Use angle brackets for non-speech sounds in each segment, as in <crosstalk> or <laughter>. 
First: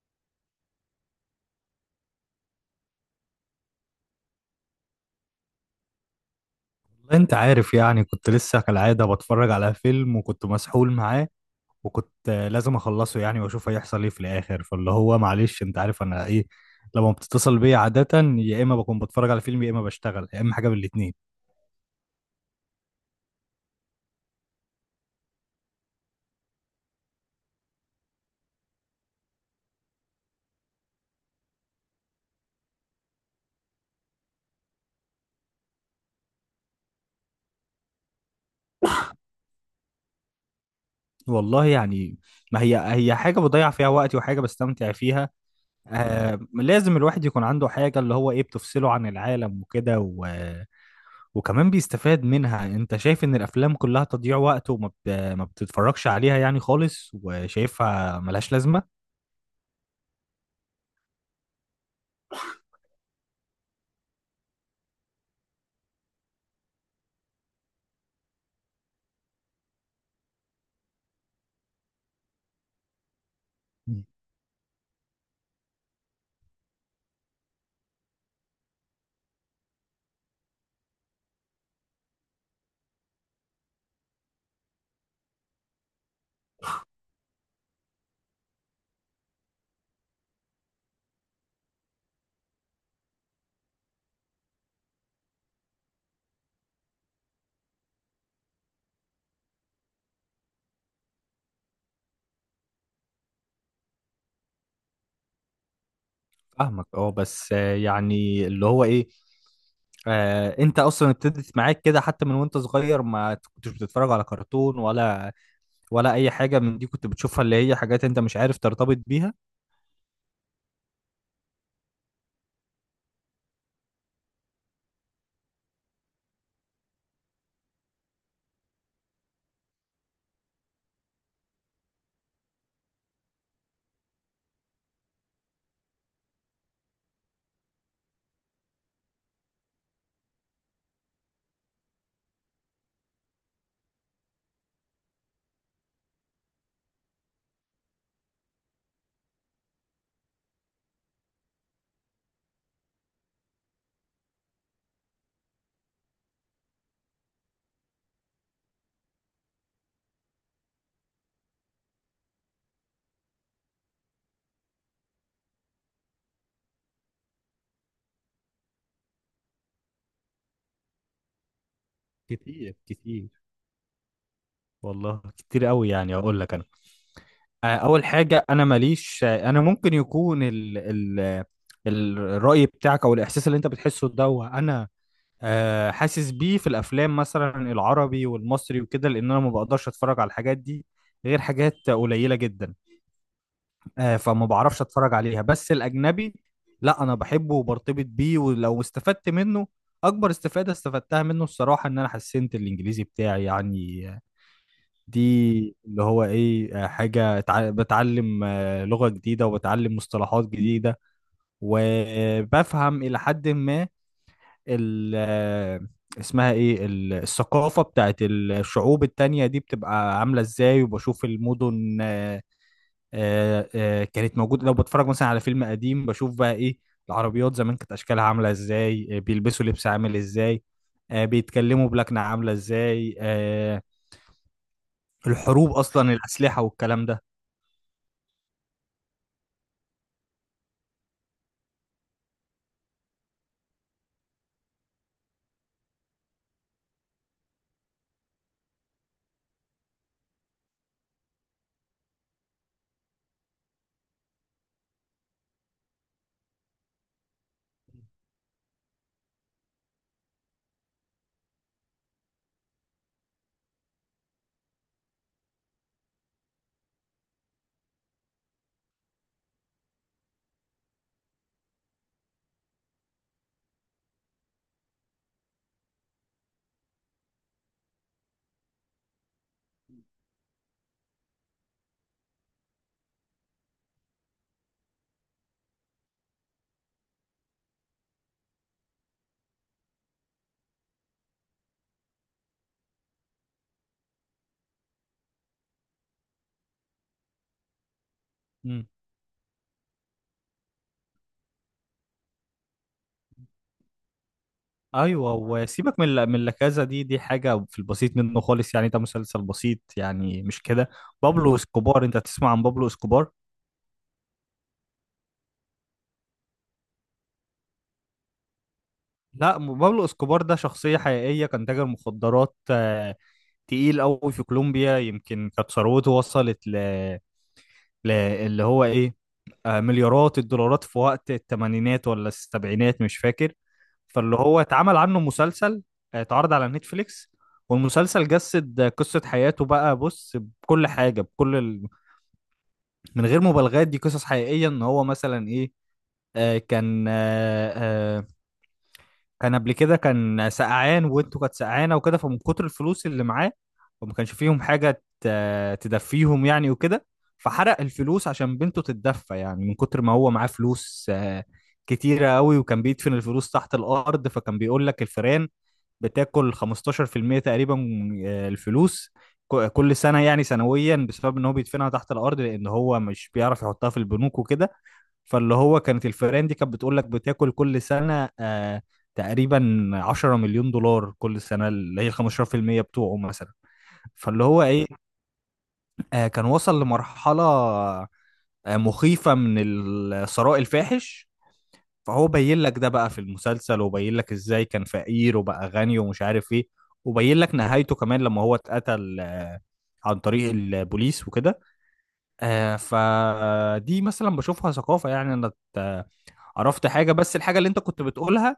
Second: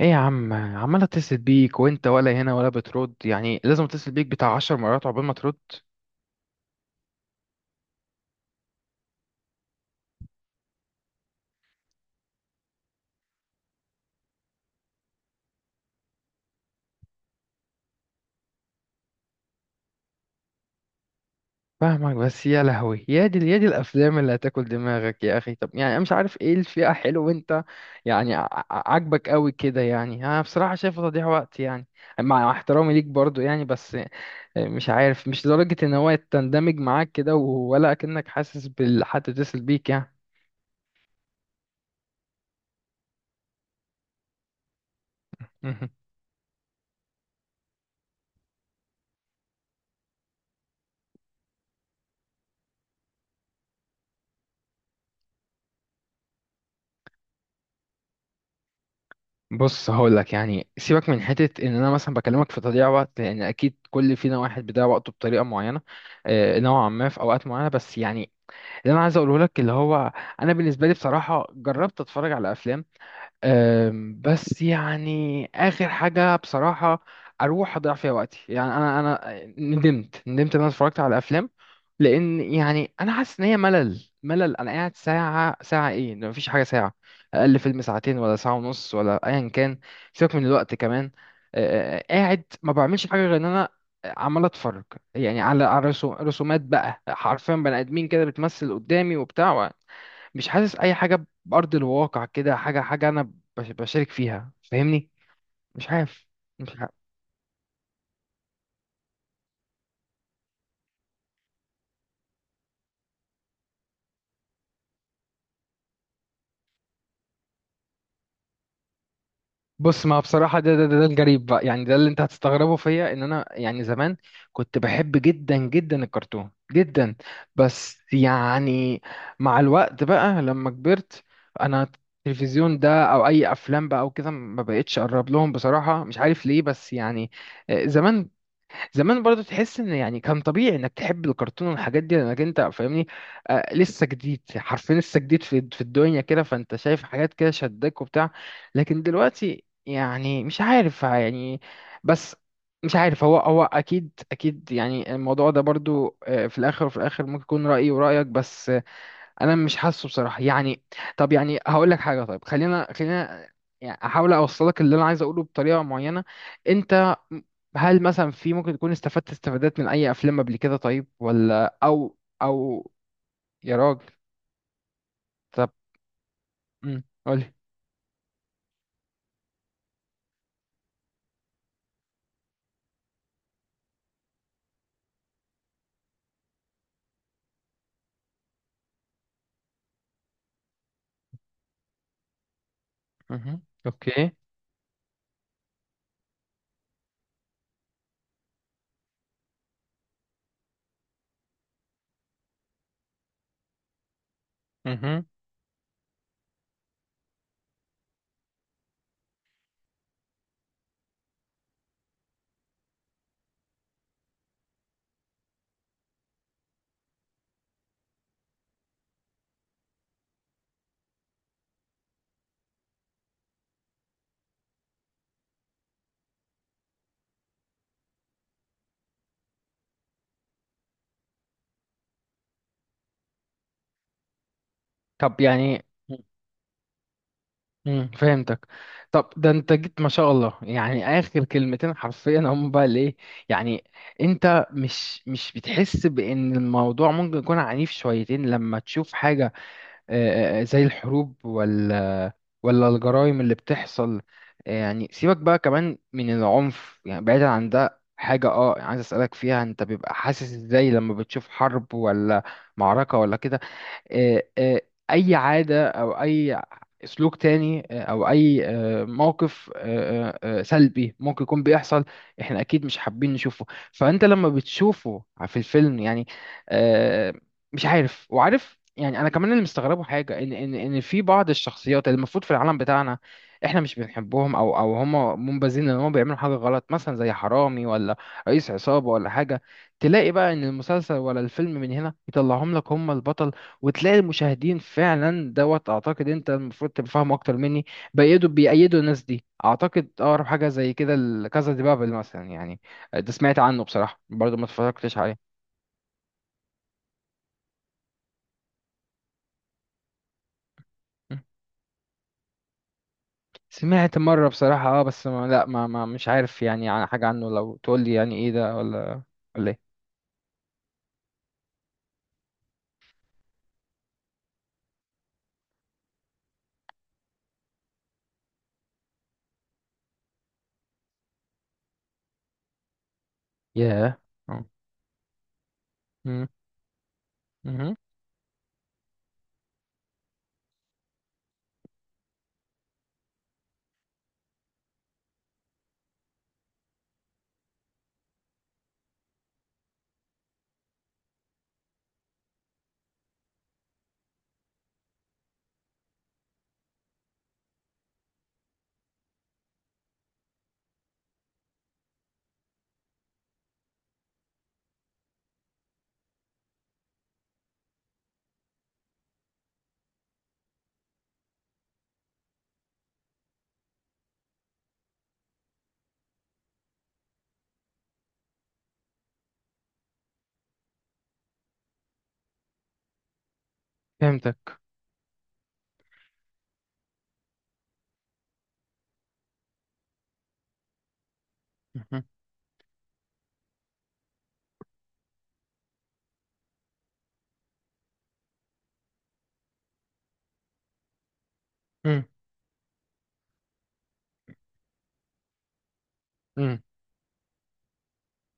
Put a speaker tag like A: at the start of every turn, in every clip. A: ايه يا عم، عمال اتصل بيك وانت ولا هنا ولا بترد، يعني لازم اتصل بيك بتاع 10 مرات عقبال ما ترد.
B: والله انت عارف يعني كنت لسه كالعادة بتفرج على فيلم وكنت مسحول معاه. وكنت لازم اخلصه يعني واشوف هيحصل ايه في الاخر. فاللي هو معلش انت عارف انا ايه لما بتتصل بيا عادة، يا اما بكون بتفرج على فيلم يا اما بشتغل يا اما حاجة من الاتنين.
A: فاهمك، بس يا لهوي، يا دي يا دي الافلام اللي هتاكل دماغك يا اخي. طب يعني انا مش عارف ايه الفئة حلو وانت يعني عاجبك قوي كده. يعني انا بصراحة شايفه تضييع وقت، يعني مع احترامي ليك برضو يعني. بس مش عارف، مش لدرجة ان هو يتندمج معاك كده ولا كأنك حاسس بالحد تتصل بيك يعني.
B: والله يعني، ما هي حاجة بضيع فيها وقتي وحاجة بستمتع فيها.
A: <laughs>
B: لازم الواحد يكون عنده حاجة اللي هو ايه بتفصله عن العالم وكده وكمان بيستفاد منها. انت شايف ان الافلام كلها تضييع وقت ما بتتفرجش عليها يعني خالص وشايفها ملهاش لازمة؟
A: بص هقول لك، يعني سيبك من حته ان انا مثلا بكلمك في تضييع وقت، لان اكيد كل فينا واحد بيضيع وقته بطريقه معينه. نوعا ما في اوقات معينه بس يعني، اللي انا عايز اقوله لك اللي هو انا بالنسبه لي بصراحه جربت اتفرج على افلام.
B: مم.
A: بس يعني اخر حاجه بصراحه اروح اضيع فيها وقتي، يعني انا ندمت ان انا اتفرجت على افلام، لان يعني انا حاسس ان هي ملل ملل. انا قاعد ساعه ساعه، ايه ده، مفيش حاجه، ساعه اقل فيلم ساعتين ولا ساعه ونص ولا ايا كان. سيبك من الوقت كمان. قاعد ما بعملش حاجه غير ان انا عمال اتفرج، يعني على رسومات بقى، حرفيا بني ادمين كده بتمثل قدامي وبتاع. مش حاسس اي حاجه بارض الواقع، كده حاجه حاجه انا بشارك فيها، فاهمني؟ مش عارف، مش
B: فاهمك
A: عارف.
B: اه، بس يعني اللي هو ايه. انت اصلا ابتدت معاك كده حتى من وانت صغير، ما كنتش بتتفرج على كرتون ولا اي حاجة من دي كنت بتشوفها، اللي هي حاجات انت مش عارف ترتبط بيها.
A: بص، ما بصراحه ده الجريب بقى، يعني ده اللي انت هتستغربه فيا ان انا يعني زمان كنت بحب جدا جدا الكرتون جدا. بس يعني مع الوقت بقى لما كبرت انا، التلفزيون ده او اي افلام بقى او كده ما بقتش اقرب لهم بصراحه، مش عارف ليه بس يعني. زمان زمان برضو تحس ان يعني كان طبيعي انك تحب الكرتون والحاجات دي، لانك انت فاهمني، لسه جديد، حرفيا لسه جديد في الدنيا كده، فانت شايف حاجات كده شدك وبتاع. لكن دلوقتي يعني مش عارف يعني. بس مش عارف، هو اكيد اكيد يعني الموضوع ده برضو في الاخر وفي الاخر ممكن يكون رأيي ورأيك، بس انا مش حاسه بصراحه يعني. طب يعني هقول لك حاجه، طيب خلينا خلينا يعني احاول اوصلك اللي انا عايز اقوله بطريقه معينه. انت هل مثلا في ممكن تكون استفدت استفادات من اي افلام قبل كده؟ طيب ولا او
B: كتير
A: او
B: كتير،
A: يا راجل.
B: والله كتير
A: طب
B: قوي. يعني اقول لك انا،
A: قولي.
B: اول حاجه انا ماليش. انا ممكن يكون ال الراي بتاعك او الاحساس اللي انت بتحسه ده، وانا حاسس بيه في الافلام مثلا العربي والمصري وكده، لان انا ما بقدرش اتفرج على الحاجات دي غير حاجات قليله جدا.
A: مهم. اوكي.
B: فما بعرفش اتفرج عليها، بس الاجنبي لا انا بحبه وبرتبط بيه ولو استفدت منه. اكبر استفاده استفدتها منه الصراحه ان انا حسنت الانجليزي بتاعي يعني. دي
A: مهم.
B: اللي هو ايه، حاجة بتعلم لغة جديدة وبتعلم مصطلحات جديدة. وبفهم إلى حد ما ال اسمها ايه، الثقافة بتاعت الشعوب التانية دي بتبقى عاملة ازاي. وبشوف المدن، كانت موجودة. لو بتفرج مثلا على فيلم قديم بشوف بقى ايه، العربيات زمان كانت اشكالها عاملة ازاي، بيلبسوا لبس عامل ازاي، بيتكلموا بلكنة عاملة ازاي،
A: طب
B: الحروب
A: يعني
B: اصلا، الاسلحة والكلام ده.
A: فهمتك. طب ده انت جيت ما شاء الله، يعني اخر كلمتين حرفيا هم بقى الايه، يعني انت مش بتحس بان الموضوع ممكن يكون عنيف شويتين لما تشوف حاجة زي الحروب، ولا الجرائم اللي بتحصل؟ يعني سيبك بقى كمان من العنف، يعني بعيدا عن ده حاجة عايز اسألك فيها. انت بيبقى حاسس ازاي لما بتشوف حرب ولا معركة ولا كده؟ آه، آه، اي عاده او اي سلوك تاني، او اي موقف سلبي ممكن يكون بيحصل احنا اكيد مش حابين نشوفه، فانت لما بتشوفه في الفيلم يعني آه، مش عارف. وعارف يعني انا كمان اللي مستغربه حاجه، ان في بعض الشخصيات اللي المفروض في العالم بتاعنا احنا مش بنحبهم، او هم منبذين، ان هم بيعملوا حاجه غلط مثلا، زي حرامي ولا رئيس عصابه ولا حاجه، تلاقي بقى ان المسلسل ولا الفيلم من هنا يطلعهم لك هم البطل. وتلاقي المشاهدين فعلا دوت، اعتقد انت المفروض تبقى فاهم اكتر مني، بيأيدوا
B: مم.
A: بيأيدوا الناس دي. اعتقد اقرب حاجه زي كده الكازا دي بابل مثلا، يعني ده سمعت عنه بصراحه، برضو ما اتفرجتش
B: ايوه،
A: عليه.
B: وسيبك من من لكازا دي، دي حاجه في البسيط منه خالص يعني. ده مسلسل بسيط يعني مش كده.
A: م.
B: بابلو اسكوبار، انت تسمع عن بابلو اسكوبار؟
A: سمعت مره بصراحه، بس ما لا ما, ما مش عارف يعني عن حاجه عنه، لو تقول لي يعني ايه ده ولا
B: لا،
A: ولا ايه.
B: بابلو اسكوبار ده شخصيه حقيقيه، كان تاجر مخدرات تقيل قوي في كولومبيا. يمكن كانت ثروته وصلت اللي هو ايه، مليارات الدولارات في وقت الثمانينات ولا السبعينات مش فاكر.
A: ياه.
B: فاللي هو
A: اه.
B: اتعمل عنه مسلسل،
A: م-
B: اتعرض على نتفليكس.
A: مهم.
B: والمسلسل جسد قصة حياته بقى. بص، بكل حاجة من غير مبالغات. دي قصص حقيقية، ان هو مثلا ايه، آه، كان آه، آه، كان قبل كده كان سقعان وانتوا كانت سقعانه وكده. فمن كتر الفلوس اللي معاه، وما كانش فيهم حاجه تدفيهم يعني وكده، فحرق الفلوس عشان بنته تتدفى يعني، من كتر ما هو معاه فلوس كتيره قوي. وكان بيدفن الفلوس تحت الارض. فكان بيقول لك الفئران بتاكل 15% تقريبا من الفلوس كل سنه، يعني سنويا، بسبب ان هو بيدفنها تحت الارض لان هو مش بيعرف يحطها في البنوك وكده. فاللي هو كانت الفئران دي كانت بتقول لك بتاكل كل سنة تقريبا 10 مليون دولار كل سنة، اللي هي 15% بتوعه مثلا. فاللي هو
A: فهمتك.
B: ايه، كان وصل لمرحلة مخيفة من الثراء الفاحش.
A: مهم.
B: فهو بين لك ده بقى في المسلسل، وبين لك ازاي كان فقير وبقى غني ومش عارف ايه. وبين لك نهايته كمان لما هو اتقتل عن طريق البوليس وكده.
A: م-
B: فدي مثلا بشوفها ثقافة يعني. انا ات-
A: م.
B: عرفت حاجة، بس الحاجة اللي انت كنت بتقولها،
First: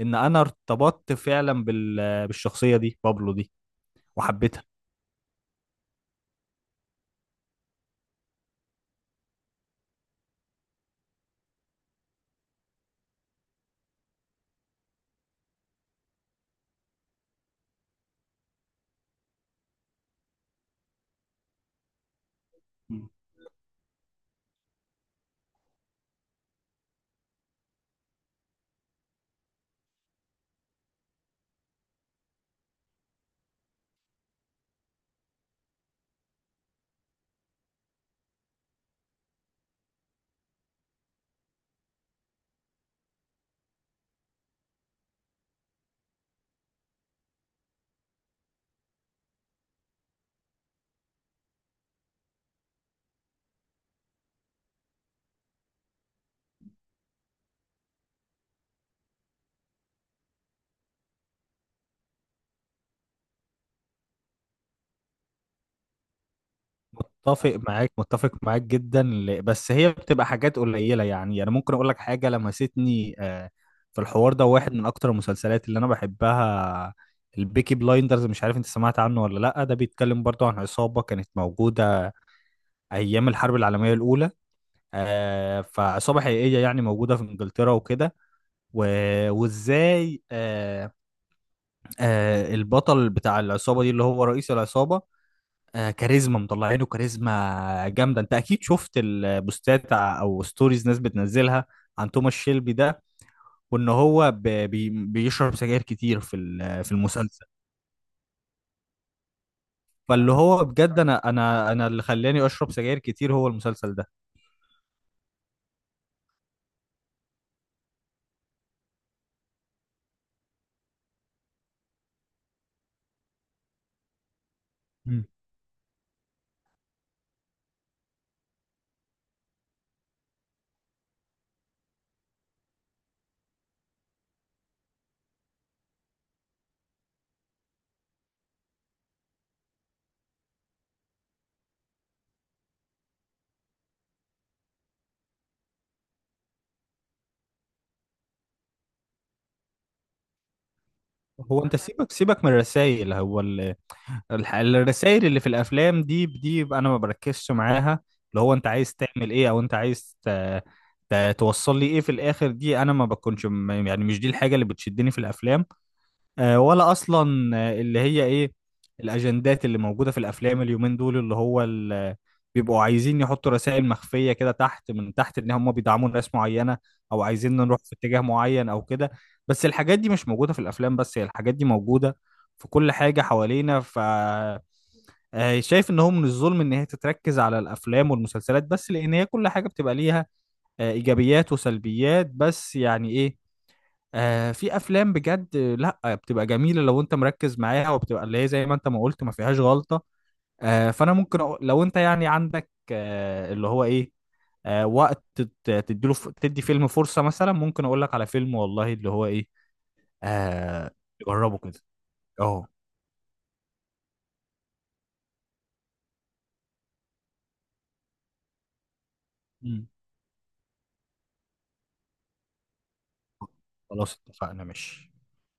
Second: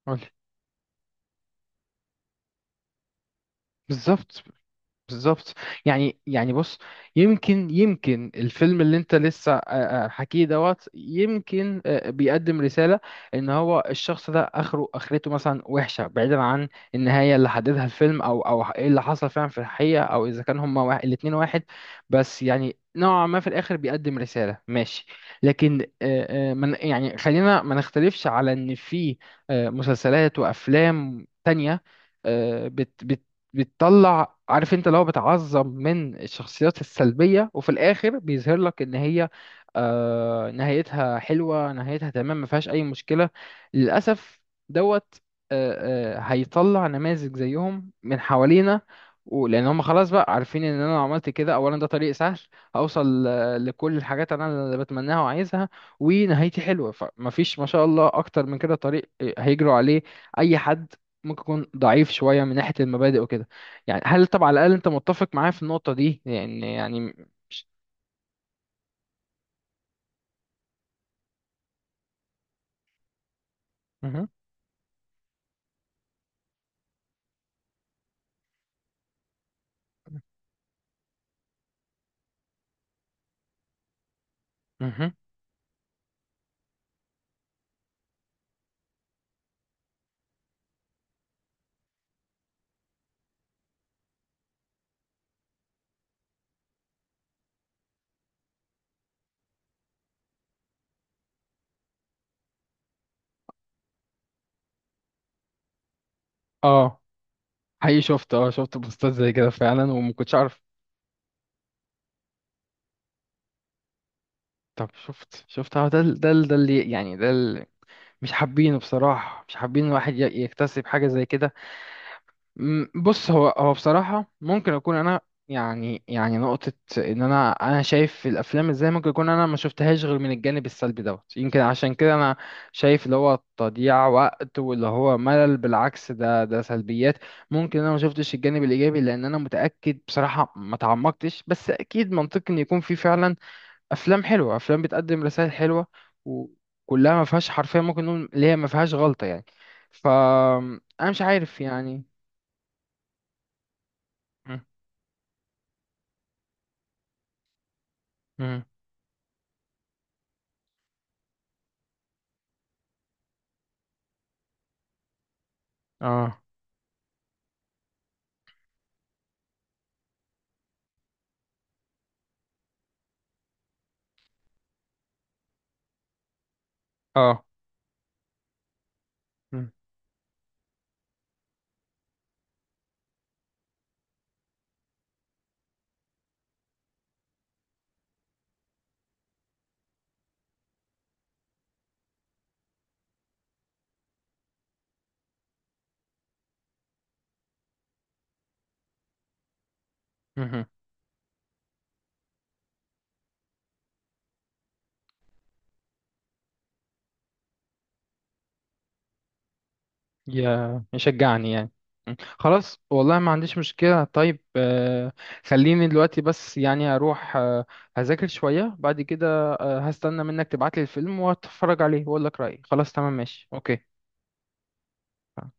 B: ان
A: قولي.
B: انا ارتبطت فعلا بالشخصية دي، بابلو دي،
A: بالظبط.
B: وحبيتها.
A: بالظبط. يعني بص، يمكن الفيلم اللي انت لسه حكيه دوت، يمكن بيقدم رسالة ان هو الشخص ده اخرته مثلا وحشة، بعيدا عن النهاية اللي حددها الفيلم او ايه اللي حصل فعلا في الحقيقة، او اذا كان هما واحد الاتنين واحد. بس يعني نوعا ما في الاخر بيقدم رسالة، ماشي. لكن من يعني خلينا ما نختلفش على ان في مسلسلات وافلام تانية بتطلع، عارف، انت لو بتعظم من الشخصيات السلبية، وفي الآخر بيظهر لك ان هي نهايتها حلوة، نهايتها تمام، ما فيهاش أي مشكلة، للأسف دوت، هيطلع نماذج زيهم من حوالينا. ولأن هم خلاص بقى عارفين إن أنا لو عملت كده، أولا، ده طريق سهل هوصل لكل الحاجات أنا اللي بتمناها وعايزها ونهايتي حلوة، فمفيش ما شاء الله أكتر من كده طريق هيجروا عليه أي حد ممكن يكون ضعيف شوية من ناحية المبادئ وكده. يعني هل طب على الأقل أنت متفق معايا في النقطة دي؟ يعني
B: متفق
A: مش...
B: معاك متفق معاك جدا، بس هي بتبقى حاجات قليلة. يعني انا ممكن اقول لك حاجة لمستني في
A: مهم.
B: الحوار ده. واحد من اكتر المسلسلات اللي انا بحبها البيكي بلايندرز، مش عارف انت سمعت عنه ولا لا. ده بيتكلم برضو عن عصابة كانت موجودة ايام الحرب العالمية الاولى.
A: مهم.
B: فعصابة حقيقية يعني موجودة في انجلترا وكده و... وازاي البطل بتاع العصابة دي اللي هو رئيس العصابة، كاريزما، مطلعينه كاريزما جامدة. انت اكيد شفت البوستات او ستوريز ناس بتنزلها عن توماس شيلبي ده. وان هو بيشرب سجاير كتير في
A: اه،
B: المسلسل.
A: حقيقي شفت بوستات زي كده فعلا، وما
B: فاللي
A: كنتش اعرف.
B: هو بجد انا انا اللي خلاني اشرب سجاير كتير هو المسلسل ده.
A: طب شفت ده ال- ده ال- ده اللي مش حابينه بصراحة، مش حابين الواحد يكتسب حاجة زي كده. بص، هو بصراحة ممكن أكون أنا
B: مم.
A: يعني نقطة، إن أنا شايف الأفلام إزاي، ممكن يكون أنا ما شفتهاش غير من الجانب السلبي دوت، يمكن عشان كده أنا شايف اللي هو تضييع وقت واللي هو ملل. بالعكس، ده سلبيات، ممكن أنا ما شفتش الجانب الإيجابي، لأن أنا متأكد بصراحة ما تعمقتش، بس أكيد منطقي إن يكون في فعلا أفلام حلوة، أفلام بتقدم رسائل حلوة وكلها ما فيهاش حرفيا، ممكن نقول اللي هي ما فيهاش غلطة يعني. فأنا مش عارف
B: هو انت
A: يعني.
B: سيبك سيبك من الرسائل. هو الرسائل اللي في الافلام دي بقى انا ما بركزش معاها. اللي هو
A: مم.
B: انت عايز تعمل ايه او انت عايز توصل لي ايه في الاخر. دي انا ما بكونش يعني مش دي الحاجه اللي بتشدني في الافلام،
A: اه.
B: ولا اصلا اللي هي ايه الاجندات اللي موجوده في الافلام اليومين دول، اللي هو بيبقوا عايزين يحطوا رسائل مخفيه كده تحت من تحت، ان هم بيدعموا ناس معينه او
A: اه.
B: عايزين نروح في اتجاه معين او كده. بس
A: مم.
B: الحاجات دي مش موجوده في الافلام، بس هي الحاجات دي موجوده في كل حاجه حوالينا. ف شايف ان هو من الظلم ان هي تتركز على الافلام والمسلسلات بس، لان هي كل حاجه بتبقى ليها ايجابيات وسلبيات. بس يعني ايه، في افلام بجد، لا بتبقى جميله لو انت مركز معاها وبتبقى اللي هي زي ما انت ما قلت ما فيهاش غلطه.
A: مهم.
B: فانا ممكن أقول لو انت يعني عندك اللي هو ايه وقت تديله تدي فيلم فرصه، مثلا ممكن اقول لك على فيلم والله اللي هو ايه،
A: يا
B: آه
A: يشجعني
B: جربه
A: يعني.
B: كده.
A: مم.
B: اهو.
A: خلاص والله، ما عنديش مشكلة. طيب خليني دلوقتي بس يعني أروح هذاكر شوية، بعد كده
B: مم.
A: هستنى منك تبعتلي الفيلم وأتفرج عليه وأقول لك رأيي. خلاص، تمام، ماشي، أوكي.
B: خلاص اتفقنا، ماشي.